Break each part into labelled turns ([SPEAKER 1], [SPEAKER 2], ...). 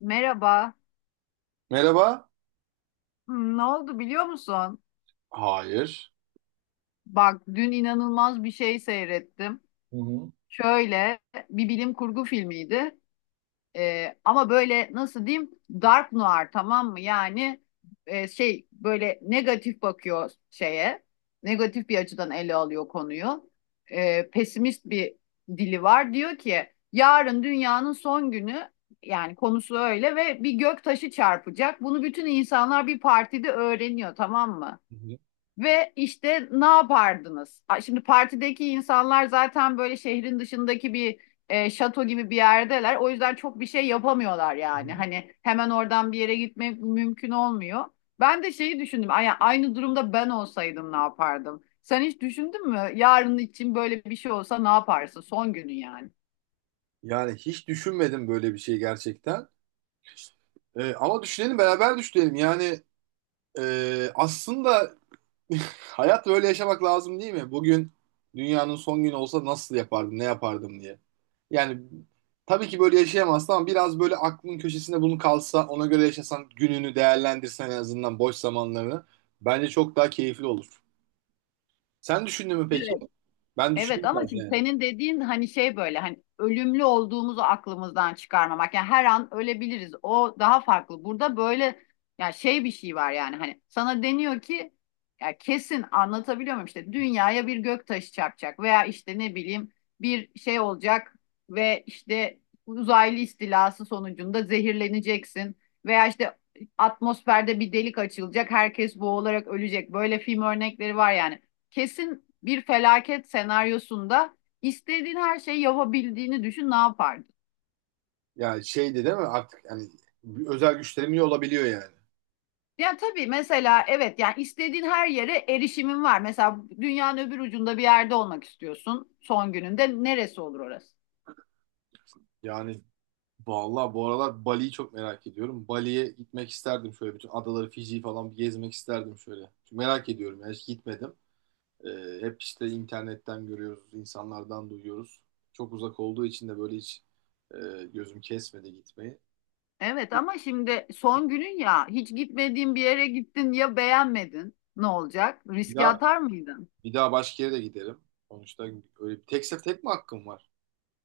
[SPEAKER 1] Merhaba.
[SPEAKER 2] Merhaba.
[SPEAKER 1] Ne oldu biliyor musun?
[SPEAKER 2] Hayır.
[SPEAKER 1] Bak dün inanılmaz bir şey seyrettim.
[SPEAKER 2] Hı hı.
[SPEAKER 1] Şöyle bir bilim kurgu filmiydi. Ama böyle nasıl diyeyim? Dark noir, tamam mı? Yani şey, böyle negatif bakıyor şeye. Negatif bir açıdan ele alıyor konuyu. Pesimist bir dili var. Diyor ki yarın dünyanın son günü, yani konusu öyle ve bir gök taşı çarpacak. Bunu bütün insanlar bir partide öğreniyor, tamam mı?
[SPEAKER 2] Hı hı,
[SPEAKER 1] Ve işte ne yapardınız? Şimdi partideki insanlar zaten böyle şehrin dışındaki bir şato gibi bir yerdeler. O yüzden çok bir şey yapamıyorlar
[SPEAKER 2] hı
[SPEAKER 1] yani.
[SPEAKER 2] hı.
[SPEAKER 1] Hani hemen oradan bir yere gitmek mümkün olmuyor. Ben de şeyi düşündüm. Aynı durumda ben olsaydım ne yapardım? Sen hiç düşündün mü? Yarın için böyle bir şey olsa ne yaparsın? Son günün yani.
[SPEAKER 2] Yani hiç düşünmedim böyle bir şey gerçekten. Ama düşünelim, beraber düşünelim. Aslında hayat böyle yaşamak lazım değil mi? Bugün dünyanın son günü olsa nasıl yapardım, ne yapardım diye. Yani tabii ki böyle yaşayamazsın ama biraz böyle aklının köşesinde bunu kalsa, ona göre yaşasan, gününü değerlendirsen en azından boş zamanlarını bence çok daha keyifli olur. Sen düşündün mü peki?
[SPEAKER 1] Evet.
[SPEAKER 2] Ben
[SPEAKER 1] Evet
[SPEAKER 2] düşündüm
[SPEAKER 1] ama
[SPEAKER 2] biraz
[SPEAKER 1] şimdi
[SPEAKER 2] yani.
[SPEAKER 1] senin dediğin hani şey, böyle hani ölümlü olduğumuzu aklımızdan çıkarmamak. Yani her an ölebiliriz. O daha farklı. Burada böyle yani şey, bir şey var yani hani sana deniyor ki, ya kesin anlatabiliyor muyum, işte dünyaya bir gök taşı çarpacak veya işte ne bileyim bir şey olacak ve işte uzaylı istilası sonucunda zehirleneceksin veya işte atmosferde bir delik açılacak, herkes boğularak ölecek. Böyle film örnekleri var yani, kesin bir felaket senaryosunda istediğin her şeyi yapabildiğini düşün, ne yapardın?
[SPEAKER 2] Yani şeydi değil mi? Artık yani bir özel güçlerim iyi olabiliyor yani.
[SPEAKER 1] Ya tabii mesela evet, yani istediğin her yere erişimin var. Mesela dünyanın öbür ucunda bir yerde olmak istiyorsun, son gününde neresi olur orası?
[SPEAKER 2] Yani vallahi bu aralar Bali'yi çok merak ediyorum. Bali'ye gitmek isterdim, şöyle bütün adaları, Fiji'yi falan bir gezmek isterdim şöyle. Çünkü merak ediyorum yani, hiç gitmedim. Hep işte internetten görüyoruz, insanlardan duyuyoruz. Çok uzak olduğu için de böyle hiç e, gözüm kesmedi gitmeyi.
[SPEAKER 1] Evet ama şimdi son günün, ya hiç gitmediğin bir yere gittin ya beğenmedin, ne olacak?
[SPEAKER 2] Bir
[SPEAKER 1] Riske
[SPEAKER 2] daha
[SPEAKER 1] atar mıydın?
[SPEAKER 2] bir daha başka yere de giderim. Sonuçta öyle bir tek tek mi hakkım var?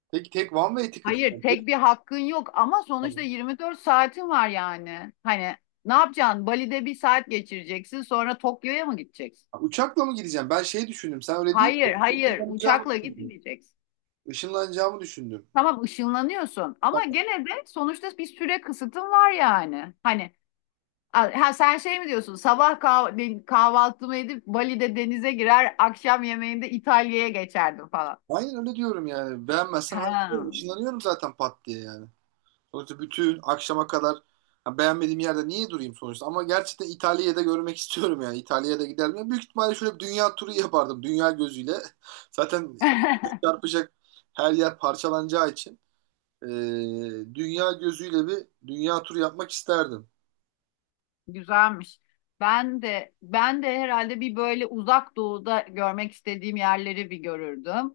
[SPEAKER 2] Tek tek one way ticket.
[SPEAKER 1] Hayır, tek bir hakkın yok ama sonuçta 24 saatin var yani. Hani ne yapacaksın? Bali'de bir saat geçireceksin, sonra Tokyo'ya mı gideceksin?
[SPEAKER 2] Uçakla mı gideceğim? Ben şey düşündüm. Sen öyle değil mi?
[SPEAKER 1] Hayır, hayır.
[SPEAKER 2] Işınlanacağımı
[SPEAKER 1] Uçakla
[SPEAKER 2] düşündüm.
[SPEAKER 1] gitmeyeceksin.
[SPEAKER 2] Işınlanacağımı düşündüm.
[SPEAKER 1] Tamam, ışınlanıyorsun ama
[SPEAKER 2] Tamam.
[SPEAKER 1] gene de sonuçta bir süre kısıtın var yani. Hani ha, sen şey mi diyorsun? Sabah kahvaltımı edip Bali'de denize girer, akşam yemeğinde İtalya'ya geçerdim falan.
[SPEAKER 2] Aynen öyle diyorum yani. Beğenmezsem ben gidiyorum.
[SPEAKER 1] Ha.
[SPEAKER 2] Işınlanıyorum zaten pat diye yani. Sonuçta bütün akşama kadar ha, beğenmediğim yerde niye durayım sonuçta? Ama gerçekten İtalya'da görmek istiyorum yani. İtalya'da giderdim. Ya büyük ihtimalle şöyle bir dünya turu yapardım. Dünya gözüyle. Zaten çarpacak, her yer parçalanacağı için. Ee, Dünya gözüyle bir dünya turu yapmak isterdim.
[SPEAKER 1] Güzelmiş. Ben de herhalde bir böyle uzak doğuda görmek istediğim yerleri bir görürdüm.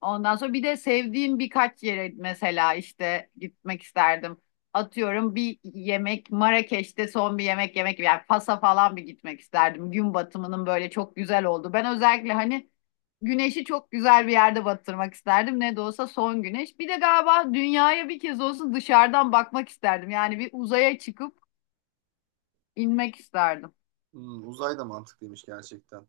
[SPEAKER 1] Ondan sonra bir de sevdiğim birkaç yere mesela işte gitmek isterdim. Atıyorum bir yemek Marrakeş'te, son bir yemek yemek, yani Fas'a falan bir gitmek isterdim. Gün batımının böyle çok güzel oldu. Ben özellikle hani güneşi çok güzel bir yerde batırmak isterdim. Ne de olsa son güneş. Bir de galiba dünyaya bir kez olsun dışarıdan bakmak isterdim. Yani bir uzaya çıkıp inmek isterdim.
[SPEAKER 2] Hmm, uzay da mantıklıymış gerçekten.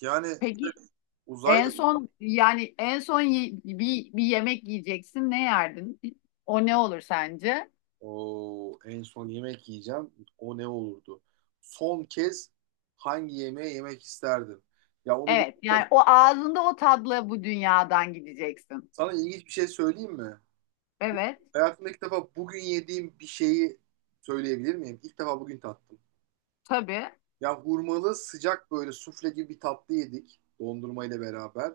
[SPEAKER 2] Yani
[SPEAKER 1] Peki
[SPEAKER 2] uzay.
[SPEAKER 1] en son, yani en son bir, bir yemek yiyeceksin ne yerdin? O ne olur sence?
[SPEAKER 2] O en son yemek yiyeceğim. O ne olurdu? Son kez hangi yemeği yemek isterdim? Ya onu
[SPEAKER 1] Evet
[SPEAKER 2] bıraktım.
[SPEAKER 1] yani o ağzında o tadla bu dünyadan gideceksin.
[SPEAKER 2] Sana ilginç bir şey söyleyeyim mi? Bu,
[SPEAKER 1] Evet,
[SPEAKER 2] hayatımda ilk defa bugün yediğim bir şeyi söyleyebilir miyim? İlk defa bugün tattım.
[SPEAKER 1] tabii.
[SPEAKER 2] Ya hurmalı sıcak böyle sufle gibi bir tatlı yedik, dondurma ile beraber.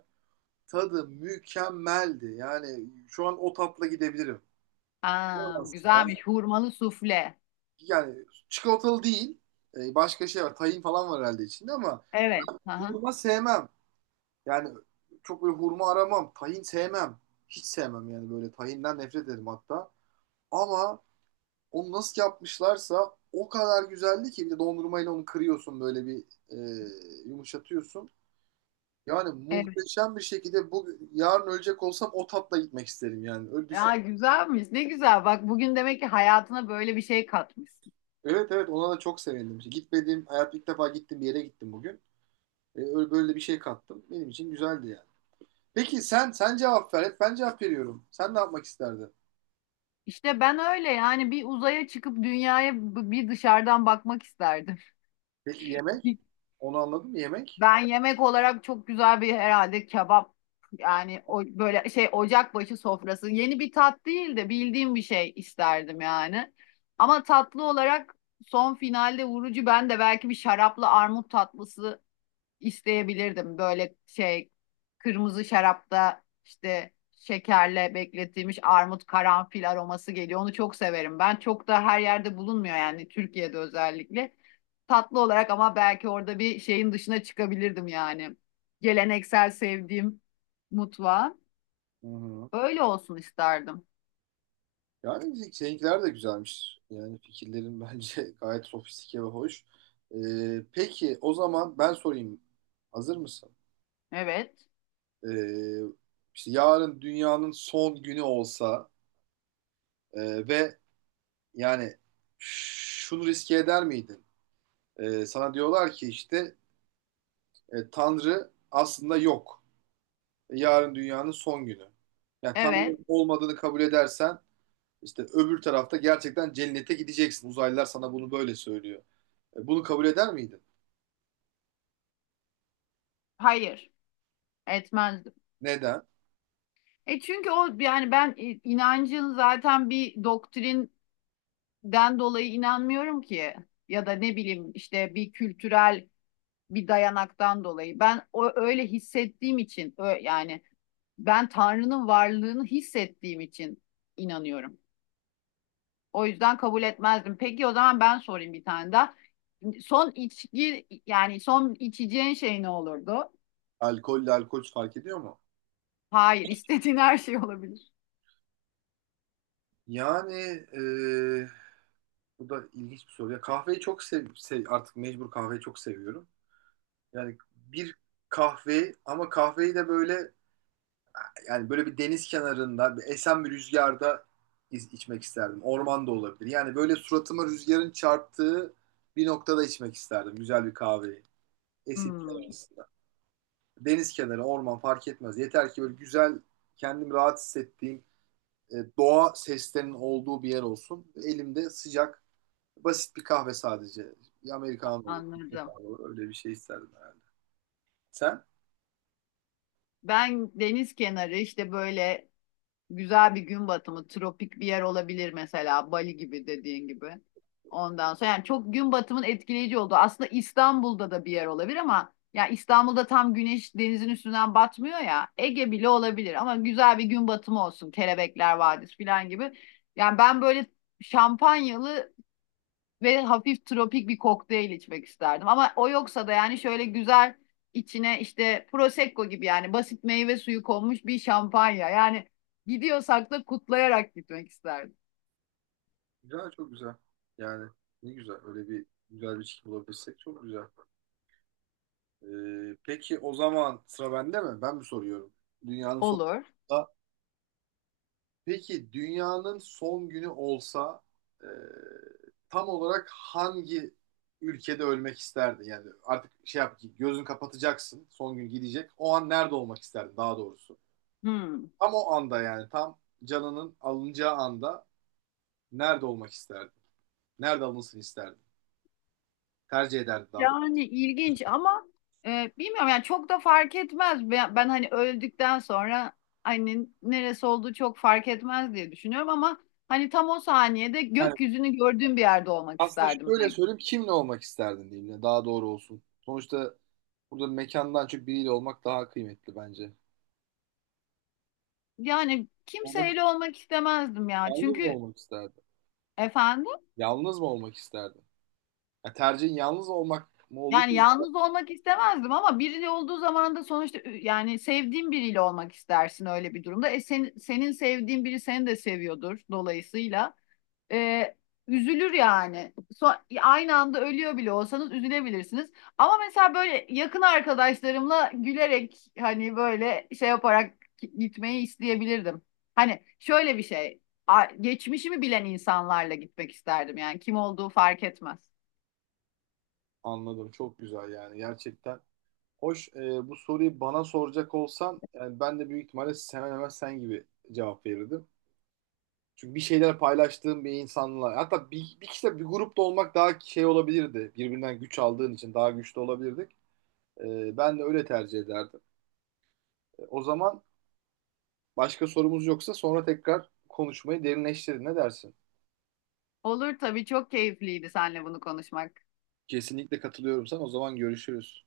[SPEAKER 2] Tadı mükemmeldi. Yani şu an o tatla gidebilirim.
[SPEAKER 1] Aa,
[SPEAKER 2] İnanamazsın. Ben
[SPEAKER 1] güzelmiş hurmalı sufle.
[SPEAKER 2] yani çikolatalı değil. Başka şey var. Tahin falan var herhalde içinde, ama
[SPEAKER 1] Evet. Aha,
[SPEAKER 2] hurma sevmem. Yani çok böyle hurma aramam. Tahin sevmem. Hiç sevmem yani, böyle tahinden nefret ederim hatta. Ama onu nasıl yapmışlarsa o kadar güzeldi ki, bir de dondurmayla onu kırıyorsun böyle bir e, yumuşatıyorsun. Yani
[SPEAKER 1] evet.
[SPEAKER 2] muhteşem bir şekilde bu yarın ölecek olsam o tatla gitmek isterim yani. Öyle
[SPEAKER 1] Ya
[SPEAKER 2] düşün.
[SPEAKER 1] güzelmiş, ne güzel, bak bugün demek ki hayatına böyle bir şey katmışsın.
[SPEAKER 2] Evet evet, ona da çok sevindim. İşte gitmediğim hayat, ilk defa gittim, bir yere gittim bugün. Öyle böyle bir şey kattım. Benim için güzeldi yani. Peki sen, sen cevap ver. Hep ben cevap veriyorum. Sen ne yapmak isterdin?
[SPEAKER 1] İşte ben öyle, yani bir uzaya çıkıp dünyaya bir dışarıdan bakmak isterdim.
[SPEAKER 2] Peki yemek? Onu anladım, yemek.
[SPEAKER 1] Ben yemek olarak çok güzel bir herhalde kebap, yani o böyle şey ocakbaşı sofrası, yeni bir tat değil de bildiğim bir şey isterdim yani. Ama tatlı olarak son finalde vurucu, ben de belki bir şaraplı armut tatlısı isteyebilirdim. Böyle şey, kırmızı şarapta işte şekerle bekletilmiş armut, karanfil aroması geliyor. Onu çok severim. Ben çok da her yerde bulunmuyor yani, Türkiye'de özellikle. Tatlı olarak ama belki orada bir şeyin dışına çıkabilirdim yani. Geleneksel sevdiğim mutfağa.
[SPEAKER 2] Hı hı.
[SPEAKER 1] Öyle olsun isterdim.
[SPEAKER 2] Yani bizim seninkiler de güzelmiş. Yani fikirlerin bence gayet sofistike ve hoş. Peki o zaman ben sorayım. Hazır mısın?
[SPEAKER 1] Evet.
[SPEAKER 2] Ee, işte yarın dünyanın son günü olsa ve yani şunu riske eder miydin? Sana diyorlar ki işte Tanrı aslında yok. Yarın dünyanın son günü. Yani Tanrı
[SPEAKER 1] Evet.
[SPEAKER 2] olmadığını kabul edersen, İşte öbür tarafta gerçekten cennete gideceksin. Uzaylılar sana bunu böyle söylüyor. E, bunu kabul eder miydin?
[SPEAKER 1] Hayır. Etmezdim.
[SPEAKER 2] Neden?
[SPEAKER 1] E çünkü o yani ben inancın zaten bir doktrin den dolayı inanmıyorum ki, ya da ne bileyim işte bir kültürel bir dayanaktan dolayı. Ben o öyle hissettiğim için, yani ben Tanrı'nın varlığını hissettiğim için inanıyorum. O yüzden kabul etmezdim. Peki o zaman ben sorayım bir tane daha. Son içki, yani son içeceğin şey ne olurdu?
[SPEAKER 2] Alkolle, alkol fark ediyor mu?
[SPEAKER 1] Hayır, istediğin her şey olabilir.
[SPEAKER 2] Yani e, Bu da ilginç bir soru. Ya kahveyi çok artık mecbur kahveyi çok seviyorum. Yani bir kahve, ama kahveyi de böyle, yani böyle bir deniz kenarında, bir esen bir rüzgarda içmek isterdim. Orman da olabilir. Yani böyle suratıma rüzgarın çarptığı bir noktada içmek isterdim güzel bir kahveyi. Esintiler.
[SPEAKER 1] Hmm,
[SPEAKER 2] Deniz kenarı, orman fark etmez. Yeter ki böyle güzel, kendimi rahat hissettiğim, doğa seslerinin olduğu bir yer olsun. Elimde sıcak, basit bir kahve sadece. Bir Amerikan olur, bir
[SPEAKER 1] anladım.
[SPEAKER 2] kahve olur. Öyle bir şey isterdim herhalde. Sen?
[SPEAKER 1] Ben deniz kenarı, işte böyle güzel bir gün batımı, tropik bir yer olabilir mesela Bali gibi, dediğin gibi. Ondan sonra yani çok gün batımının etkileyici olduğu. Aslında İstanbul'da da bir yer olabilir ama ya İstanbul'da tam güneş denizin üstünden batmıyor ya. Ege bile olabilir ama güzel bir gün batımı olsun. Kelebekler Vadisi falan gibi. Yani ben böyle şampanyalı ve hafif tropik bir kokteyl içmek isterdim. Ama o yoksa da yani şöyle güzel, içine işte prosecco gibi yani basit meyve suyu konmuş bir şampanya. Yani gidiyorsak da kutlayarak gitmek isterdim.
[SPEAKER 2] Güzel, çok güzel. Yani ne güzel. Öyle bir güzel bir çift bulabilirsek çok güzel. E, peki o zaman sıra bende mi? Ben mi soruyorum? Dünyanın sonunda
[SPEAKER 1] Olur.
[SPEAKER 2] peki dünyanın son günü olsa, e, tam olarak hangi ülkede ölmek isterdin? Yani artık şey yap ki gözün kapatacaksın. Son gün gidecek. O an nerede olmak isterdin daha doğrusu?
[SPEAKER 1] Hmm.
[SPEAKER 2] Tam o anda, yani tam canının alınacağı anda nerede olmak isterdin? Nerede alınsın isterdin? Tercih ederdin daha doğrusu.
[SPEAKER 1] Yani ilginç ama bilmiyorum yani çok da fark etmez. Ben hani öldükten sonra hani neresi olduğu çok fark etmez diye düşünüyorum ama hani tam o saniyede
[SPEAKER 2] Yani
[SPEAKER 1] gökyüzünü gördüğüm bir yerde olmak
[SPEAKER 2] aslında
[SPEAKER 1] isterdim.
[SPEAKER 2] şöyle söyleyeyim, kimle olmak isterdin diyeyim de daha doğru olsun. Sonuçta burada mekandan çok biriyle olmak daha kıymetli bence.
[SPEAKER 1] Yani
[SPEAKER 2] Olmak,
[SPEAKER 1] kimseyle olmak istemezdim ya.
[SPEAKER 2] yalnız mı
[SPEAKER 1] Çünkü
[SPEAKER 2] olmak isterdin?
[SPEAKER 1] efendim,
[SPEAKER 2] Yalnız mı olmak isterdin? Ya tercihin yalnız olmak mı olur?
[SPEAKER 1] yani yalnız olmak istemezdim ama biriyle olduğu zaman da sonuçta yani sevdiğin biriyle olmak istersin öyle bir durumda. Senin sevdiğin biri seni de seviyordur dolayısıyla. Ee, Üzülür yani. So aynı anda ölüyor bile olsanız üzülebilirsiniz. Ama mesela böyle yakın arkadaşlarımla gülerek, hani böyle şey yaparak gitmeyi isteyebilirdim. Hani şöyle bir şey. Geçmişimi bilen insanlarla gitmek isterdim yani, kim olduğu fark etmez.
[SPEAKER 2] Anladım. Çok güzel yani. Gerçekten hoş. Bu soruyu bana soracak olsan, yani ben de büyük ihtimalle hemen hemen sen gibi cevap verirdim. Çünkü bir şeyler paylaştığım bir insanla, hatta bir kişiyle bir grupta olmak daha şey olabilirdi. Birbirinden güç aldığın için daha güçlü olabilirdik. Ben de öyle tercih ederdim. O zaman başka sorumuz yoksa sonra tekrar konuşmayı derinleştirin. Ne dersin?
[SPEAKER 1] Olur tabii, çok keyifliydi seninle bunu konuşmak.
[SPEAKER 2] Kesinlikle katılıyorum sana. O zaman görüşürüz.